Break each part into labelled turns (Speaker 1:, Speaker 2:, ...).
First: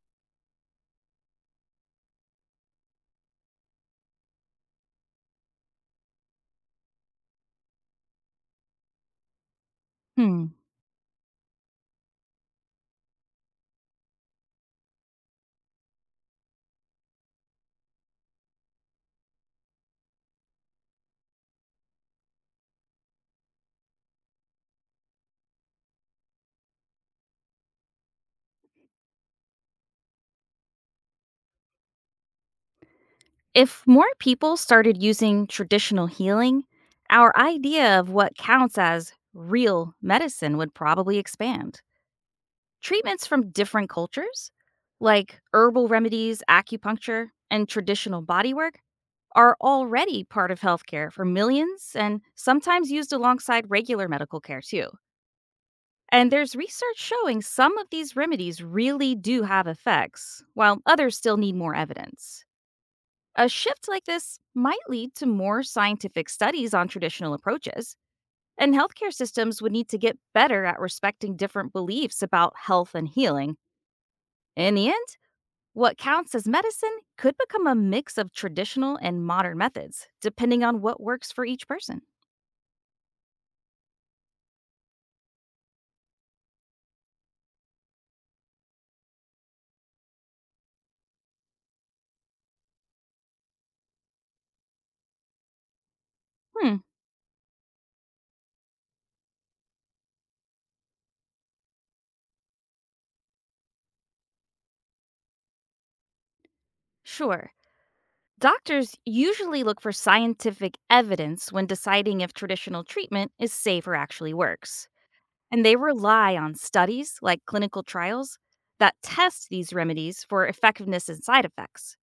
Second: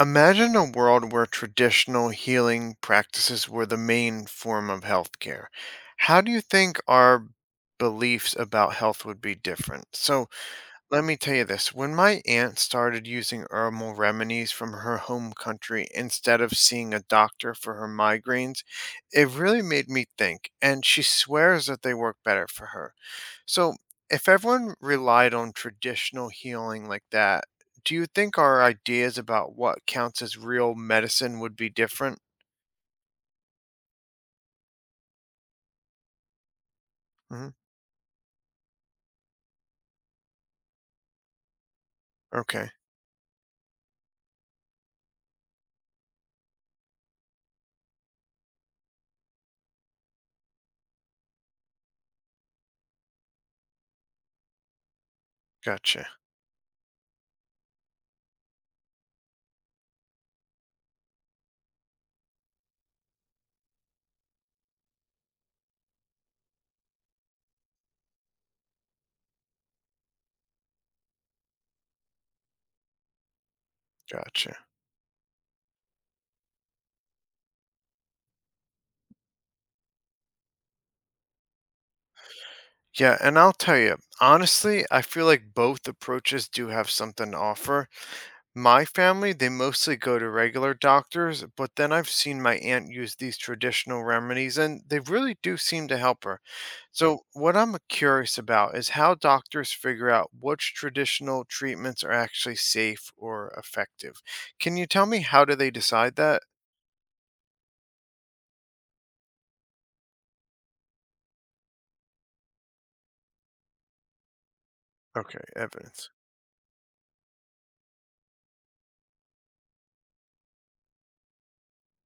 Speaker 1: Imagine a world where traditional healing practices were the main form of healthcare. How do you think our beliefs about health would be different?
Speaker 2: Hmm.
Speaker 1: Let me tell you this. When my aunt started using herbal remedies from her home country instead of seeing a doctor for her migraines, it really made me think, and she swears that they work better for her. So, if everyone relied on traditional healing like that, do you think our ideas about what counts as real medicine would be different?
Speaker 2: If more people started using traditional healing, our
Speaker 1: hmm
Speaker 2: idea of what counts as real medicine would probably expand.
Speaker 1: Okay,
Speaker 2: Treatments from different cultures, like herbal remedies, acupuncture, and traditional bodywork, are already part of healthcare for millions and sometimes used alongside regular medical care too.
Speaker 1: gotcha,
Speaker 2: And there's research showing some of these remedies really do have effects, while others still need more evidence. A shift like this might lead to more scientific studies on traditional approaches, and healthcare systems would need to get better at respecting different beliefs about health and healing.
Speaker 1: gotcha.
Speaker 2: In the end, what counts as medicine could become a mix of traditional and modern methods, depending on what works for each person.
Speaker 1: Yeah, and I'll tell you, honestly, I feel like both approaches do have something to offer. My family, they mostly go to regular doctors, but then I've seen my aunt use these traditional remedies and they really do seem to help her.
Speaker 2: Hmm,
Speaker 1: So, what I'm curious about is how doctors figure out which traditional treatments are actually safe or effective. Can you tell me how do they decide that?
Speaker 2: sure. Doctors usually look for scientific evidence when deciding if traditional treatment is safe or actually works,
Speaker 1: Okay,
Speaker 2: and they
Speaker 1: evidence.
Speaker 2: rely on studies like clinical trials that test these remedies for effectiveness and side effects.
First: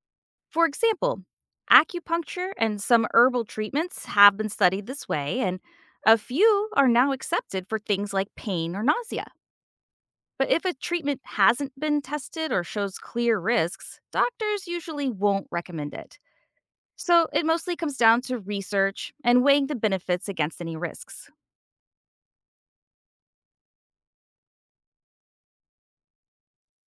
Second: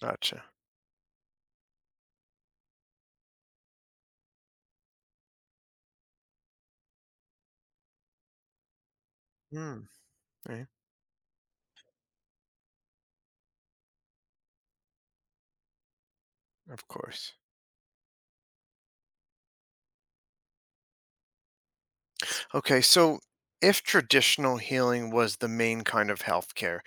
Speaker 1: Gotcha.
Speaker 2: For example, acupuncture and some herbal treatments have been studied this way, and a few are now accepted for things like pain or nausea.
Speaker 1: Hmm.
Speaker 2: But if
Speaker 1: Yeah,
Speaker 2: a treatment hasn't been tested or shows clear risks, doctors usually won't recommend it.
Speaker 1: of
Speaker 2: So
Speaker 1: course.
Speaker 2: it mostly comes down to research and weighing the benefits against any risks.
Speaker 1: Okay, so if traditional healing was the main kind of healthcare,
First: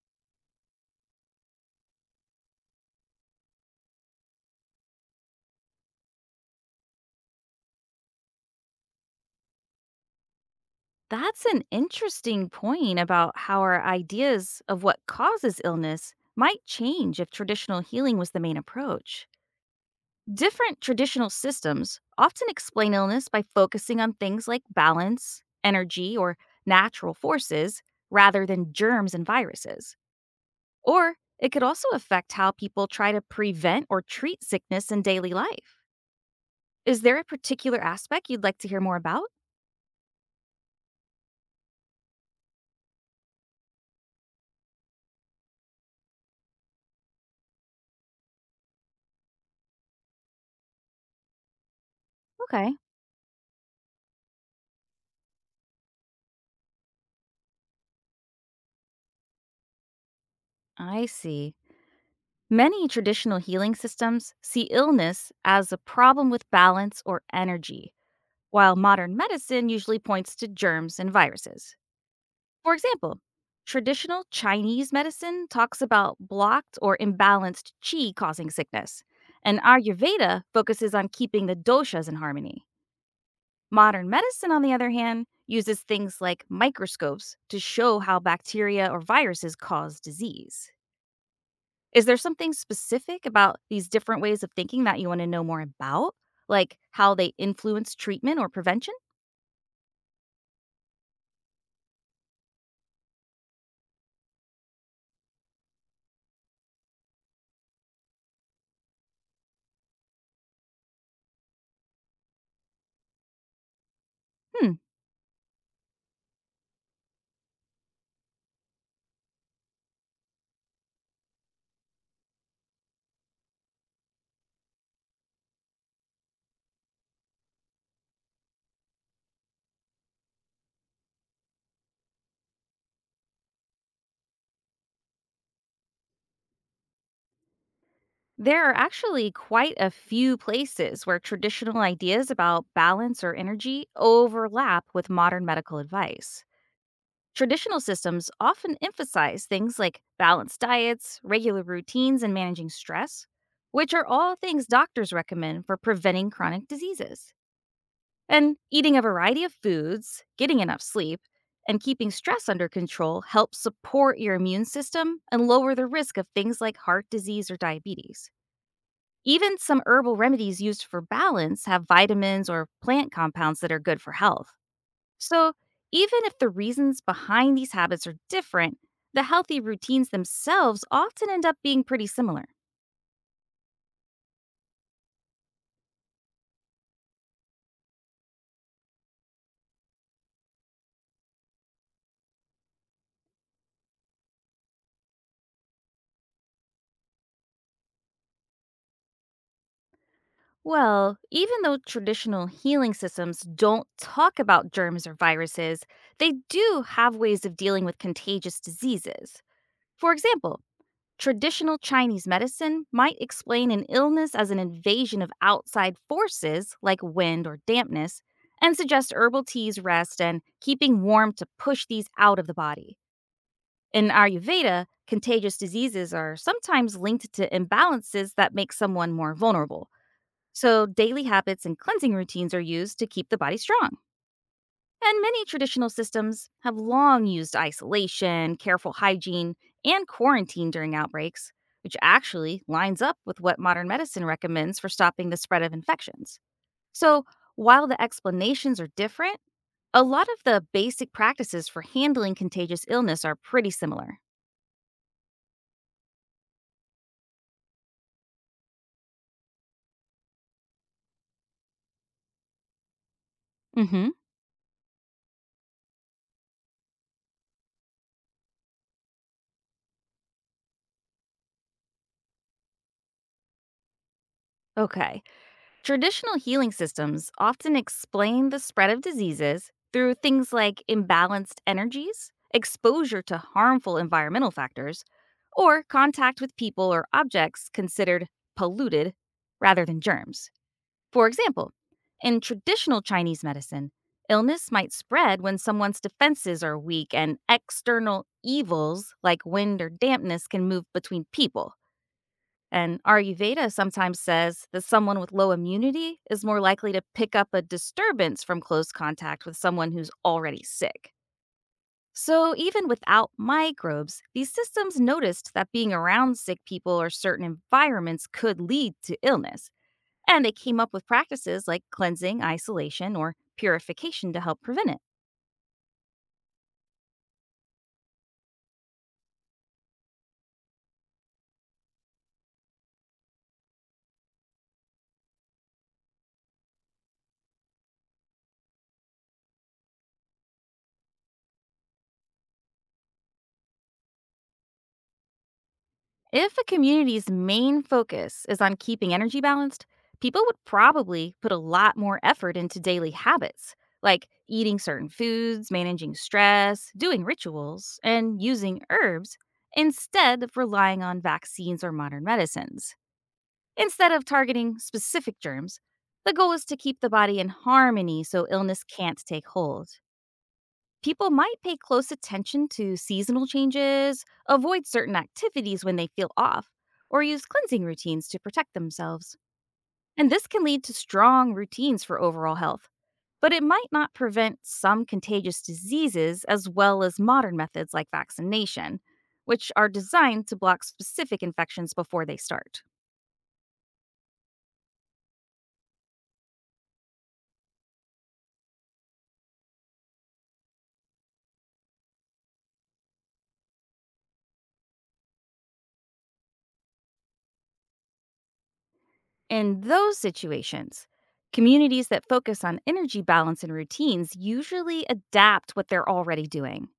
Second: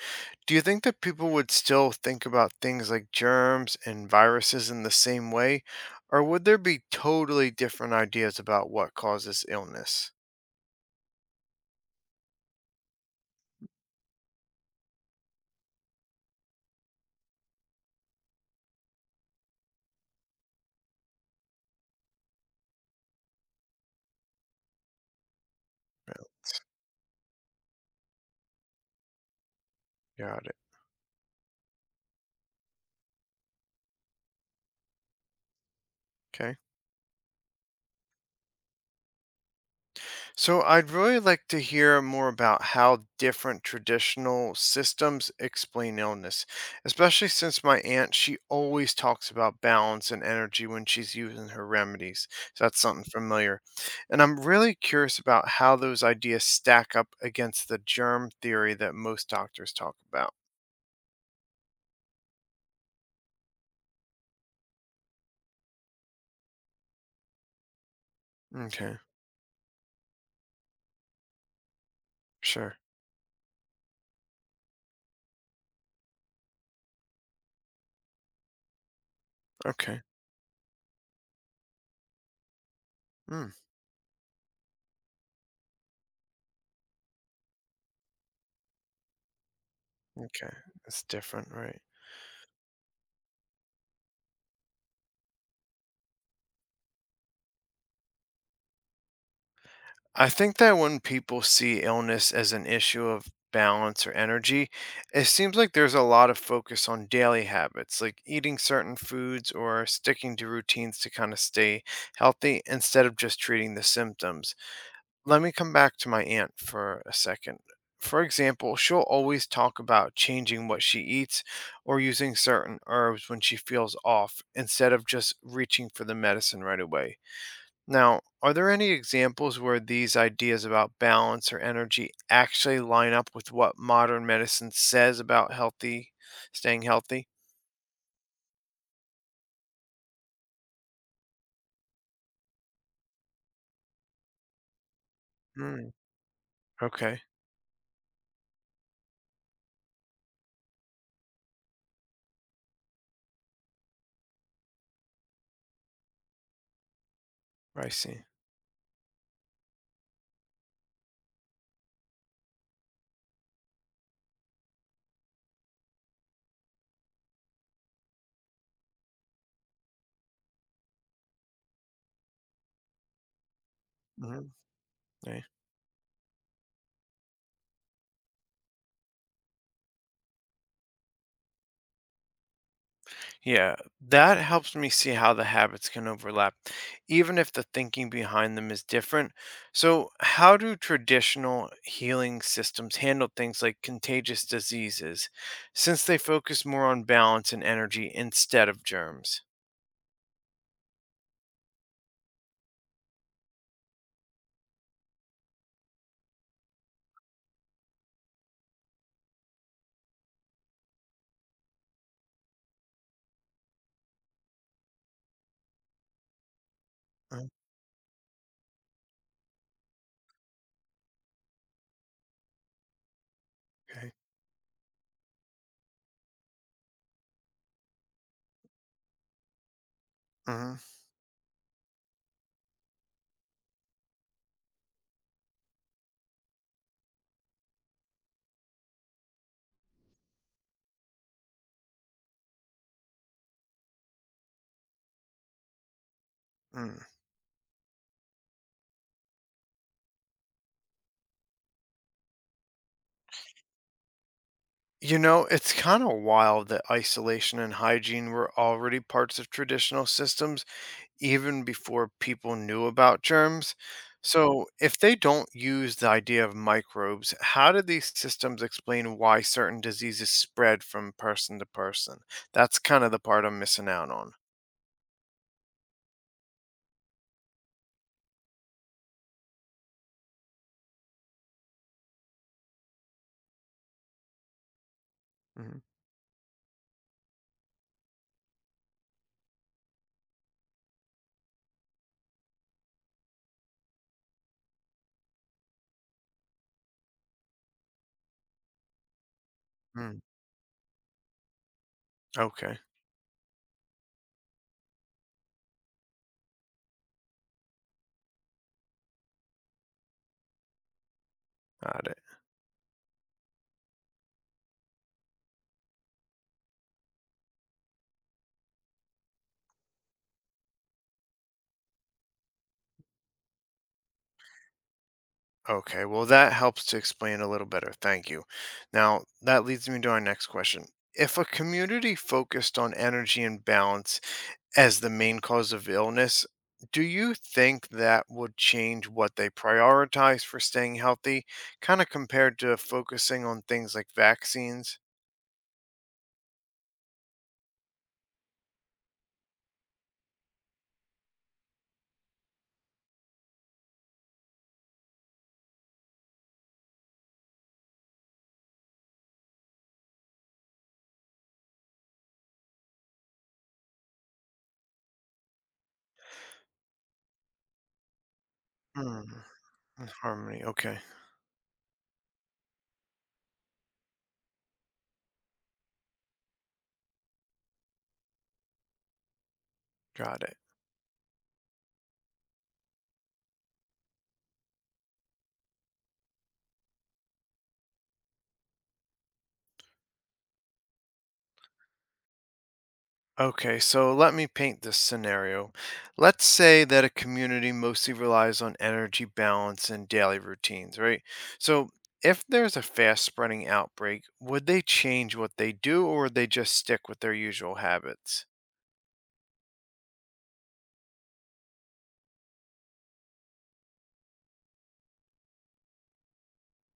Speaker 1: do you think that people would still think about things like germs and viruses in the same way, or would there be totally different ideas about what causes illness?
Speaker 2: That's an interesting point about how our ideas of what causes illness might change if traditional healing was the main approach. Different traditional systems often explain illness by focusing on things like balance, energy,
Speaker 1: Really?
Speaker 2: or natural forces rather than germs and viruses.
Speaker 1: Got it.
Speaker 2: Or it could also affect how people try to prevent or treat sickness in daily life.
Speaker 1: Okay.
Speaker 2: Is there a particular aspect you'd like to hear more about?
Speaker 1: So I'd really like to hear more about how different traditional systems explain illness, especially since my aunt, she always talks about balance and energy when she's using her remedies. So
Speaker 2: Okay,
Speaker 1: that's something familiar. And I'm really curious about how those ideas stack up against the germ theory that most doctors talk about.
Speaker 2: I see. Many traditional healing systems see illness as a problem with balance or energy, while
Speaker 1: Okay,
Speaker 2: modern medicine usually points to germs and viruses. For
Speaker 1: sure.
Speaker 2: example, traditional Chinese medicine talks about blocked or imbalanced qi causing sickness, and
Speaker 1: Okay.
Speaker 2: Ayurveda focuses on keeping the doshas in harmony.
Speaker 1: Mm,
Speaker 2: Modern medicine, on the other hand, uses things like microscopes to show how bacteria or viruses cause
Speaker 1: okay.
Speaker 2: disease.
Speaker 1: It's different, right?
Speaker 2: Is there something specific about these different ways of thinking that you wanna know more about? Like how they influence treatment or prevention?
Speaker 1: I think that when people see illness as an issue of balance or energy, it seems like there's a lot of focus on daily habits, like eating certain foods or sticking to routines to kind of stay healthy instead of just treating the symptoms.
Speaker 2: Hmm.
Speaker 1: Let me come back to my aunt for a second. For example, she'll always talk about changing what she eats or using certain herbs when she feels off instead of just reaching for the medicine right away. Now, are there any examples where these ideas about balance or energy actually line up with what modern medicine says about healthy, staying healthy?
Speaker 2: There are actually quite a few places where traditional ideas about balance or energy overlap with modern medical
Speaker 1: Mm,
Speaker 2: advice.
Speaker 1: okay,
Speaker 2: Traditional systems often emphasize things like balanced diets, regular routines, and managing stress, which are all things doctors recommend for preventing chronic diseases.
Speaker 1: I see.
Speaker 2: And eating a variety of foods, getting enough sleep, and keeping stress under control helps support your immune system and lower the risk of things like heart disease or diabetes. Even some herbal remedies used for balance have vitamins or plant compounds that are good for
Speaker 1: hmm
Speaker 2: health. So, even if the reasons behind these habits are different, the healthy routines themselves often end up being pretty similar.
Speaker 1: Yeah, that helps me see how the habits can overlap, even if the thinking behind them is different. So, how do traditional healing systems handle things like contagious diseases, since they focus more on balance and energy instead of germs?
Speaker 2: Well, even though traditional healing systems don't talk about germs or viruses, they do have ways of dealing with contagious diseases. For example, traditional Chinese medicine might explain an illness as an invasion of outside forces like wind or dampness, and suggest herbal teas rest and keeping warm to push these out of the body. In
Speaker 1: Okay.
Speaker 2: Ayurveda, contagious diseases are sometimes linked to imbalances that make someone more vulnerable. So,
Speaker 1: Mm-hmm.
Speaker 2: daily habits and cleansing routines are used to keep the body strong. And many traditional systems have long used isolation, careful hygiene, and quarantine during outbreaks, which actually lines up with what modern medicine recommends for stopping the spread of infections.
Speaker 1: Mm-hmm.
Speaker 2: So, while the explanations are different, a lot of the basic practices for handling contagious illness are pretty similar.
Speaker 1: You know, it's kind of wild that isolation and hygiene were already parts of traditional systems even before people knew about germs.
Speaker 2: Mhm.
Speaker 1: So, if they don't use the idea of microbes, how do these systems explain why certain diseases spread from person to person? That's kind of the part I'm missing out on.
Speaker 2: Okay. Traditional healing systems often explain the spread of diseases through things like imbalanced energies, exposure to harmful environmental factors,
Speaker 1: Mhm.
Speaker 2: or contact with people or objects considered polluted rather than germs. For example, in traditional Chinese medicine, illness might spread when someone's defenses are weak and external evils like wind or
Speaker 1: Mm,
Speaker 2: dampness can move between people.
Speaker 1: okay.
Speaker 2: And Ayurveda sometimes says that someone with low immunity is more likely to pick up a disturbance from close contact with someone who's already sick.
Speaker 1: Got
Speaker 2: So, even without microbes, these systems noticed that being around sick people or certain environments could lead to illness. And they came up with practices like cleansing, isolation, or purification to help prevent it.
Speaker 1: Okay, well, that helps to explain a little better. Thank you. Now, that leads me to our next question. If a community focused on energy and balance as the main cause of illness, do you think that would change what they prioritize for staying healthy, kind of compared to focusing on things like vaccines?
Speaker 2: If a community's main focus is on keeping energy balanced, people would probably put a lot more effort into daily habits, like eating certain foods, managing stress, doing rituals, and using herbs, instead of relying on vaccines or modern medicines. Instead of targeting specific germs, the goal is to keep the body in harmony so illness can't
Speaker 1: Mm,
Speaker 2: take hold.
Speaker 1: harmony. Okay,
Speaker 2: People might pay close attention to seasonal changes, avoid certain activities when they feel off, or use cleansing routines to protect themselves. And
Speaker 1: got
Speaker 2: this
Speaker 1: it.
Speaker 2: can lead to strong routines for overall health, but it might not prevent some contagious diseases as well as modern methods like vaccination, which are designed to block specific infections before they start.
Speaker 1: Okay, so let me paint this scenario. Let's say that a community mostly relies on energy balance and daily routines, right? So, if there's a fast spreading outbreak, would they change what they do or would they just stick with their usual habits?
Speaker 2: In those situations, communities that focus on energy balance and routines usually adapt what they're already doing.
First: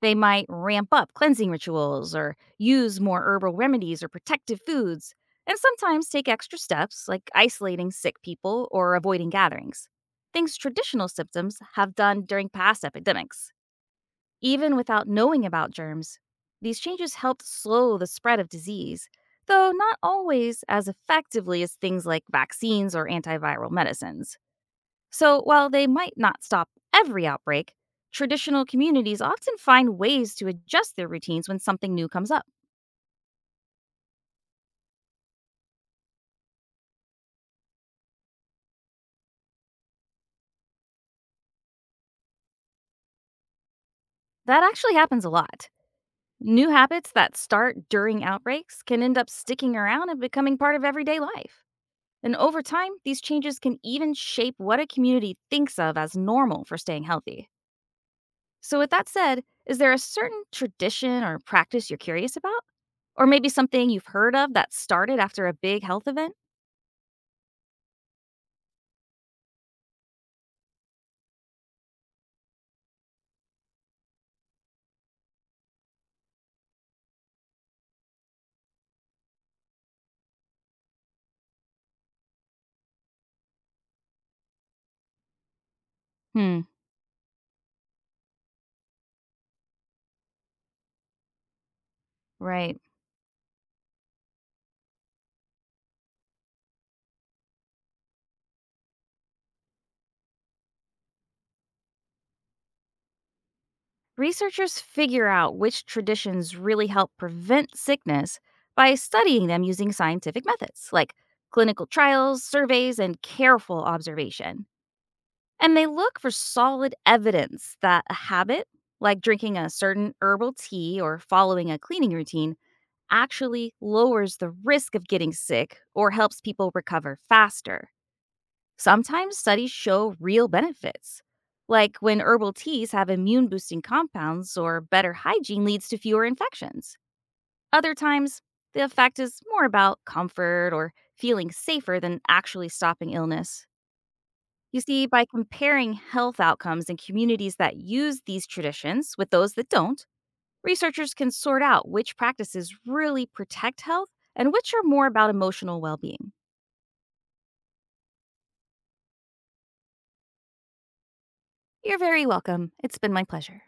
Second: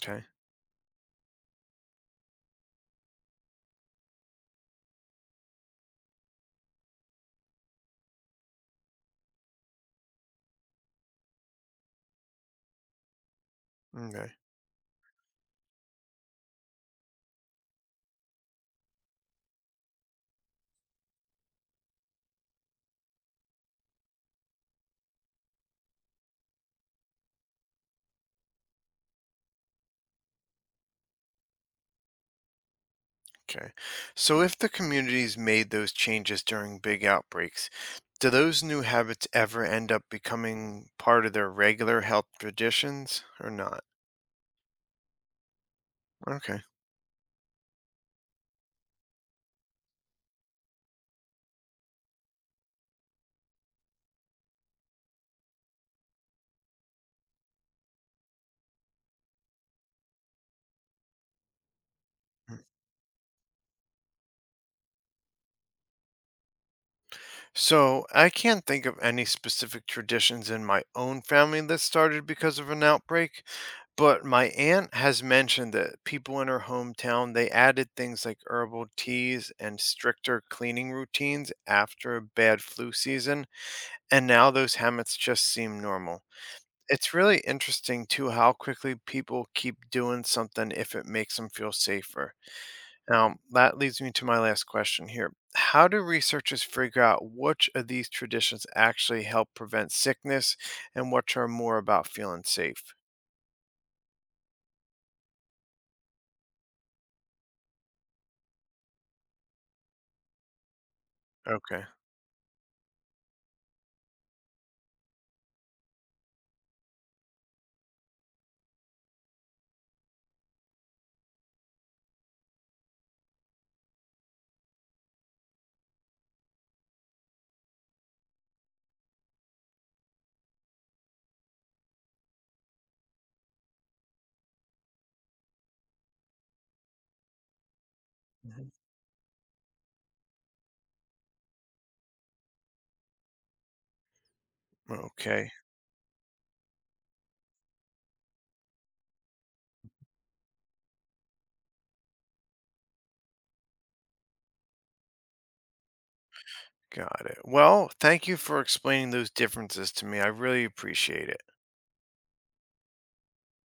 Speaker 2: They might ramp up cleansing rituals or use more herbal remedies or protective foods, and sometimes take extra steps like isolating sick people or avoiding gatherings. Things traditional symptoms have done during past epidemics.
Speaker 1: okay,
Speaker 2: Even without knowing about germs, these changes helped slow the spread of disease, though not always as effectively as things like vaccines or antiviral medicines. So, while they might not stop every outbreak, traditional communities often find ways to adjust their routines when something new comes up.
Speaker 1: okay. So, if the communities made those changes during big outbreaks, do those new habits ever end up becoming part of their regular health traditions or not?
Speaker 2: That actually happens a lot.
Speaker 1: Okay.
Speaker 2: New habits that start during outbreaks can end up sticking around and becoming part of everyday life. And over time, these changes can even shape what a community thinks of as normal for staying healthy. So, with that said, is there a certain tradition or practice you're curious about? Or maybe something you've heard of that started after a big health event?
Speaker 1: So, I can't think of any specific traditions in my own family that started because of an outbreak, but my aunt has mentioned that people in her hometown, they added things like herbal teas and stricter cleaning routines after a bad flu season, and now those habits just seem normal.
Speaker 2: Hmm,
Speaker 1: It's really interesting too how quickly people keep doing something if it makes them feel safer.
Speaker 2: right.
Speaker 1: Now, that leads me to my last question here. How do researchers figure out which of these traditions actually help prevent sickness and which are more about feeling safe?
Speaker 2: Researchers figure out which traditions really help prevent sickness by studying them using scientific methods like
Speaker 1: Okay.
Speaker 2: clinical trials, surveys, and careful observation. And they look for solid evidence that a habit, like drinking a certain herbal tea or following a cleaning routine, actually lowers the risk of getting sick or helps people recover faster. Sometimes studies show real benefits, like when herbal teas have immune boosting compounds or better hygiene leads to fewer infections. Other times,
Speaker 1: Mhm.
Speaker 2: the effect is more about comfort or feeling safer than actually stopping illness. You see, by
Speaker 1: Okay.
Speaker 2: comparing health outcomes in communities that use these traditions with those that don't, researchers can sort out which practices really protect health and which are more about emotional well being.
Speaker 1: Got it. Well, thank you for explaining those differences to me. I really appreciate it.
Speaker 2: You're very welcome. It's been my pleasure.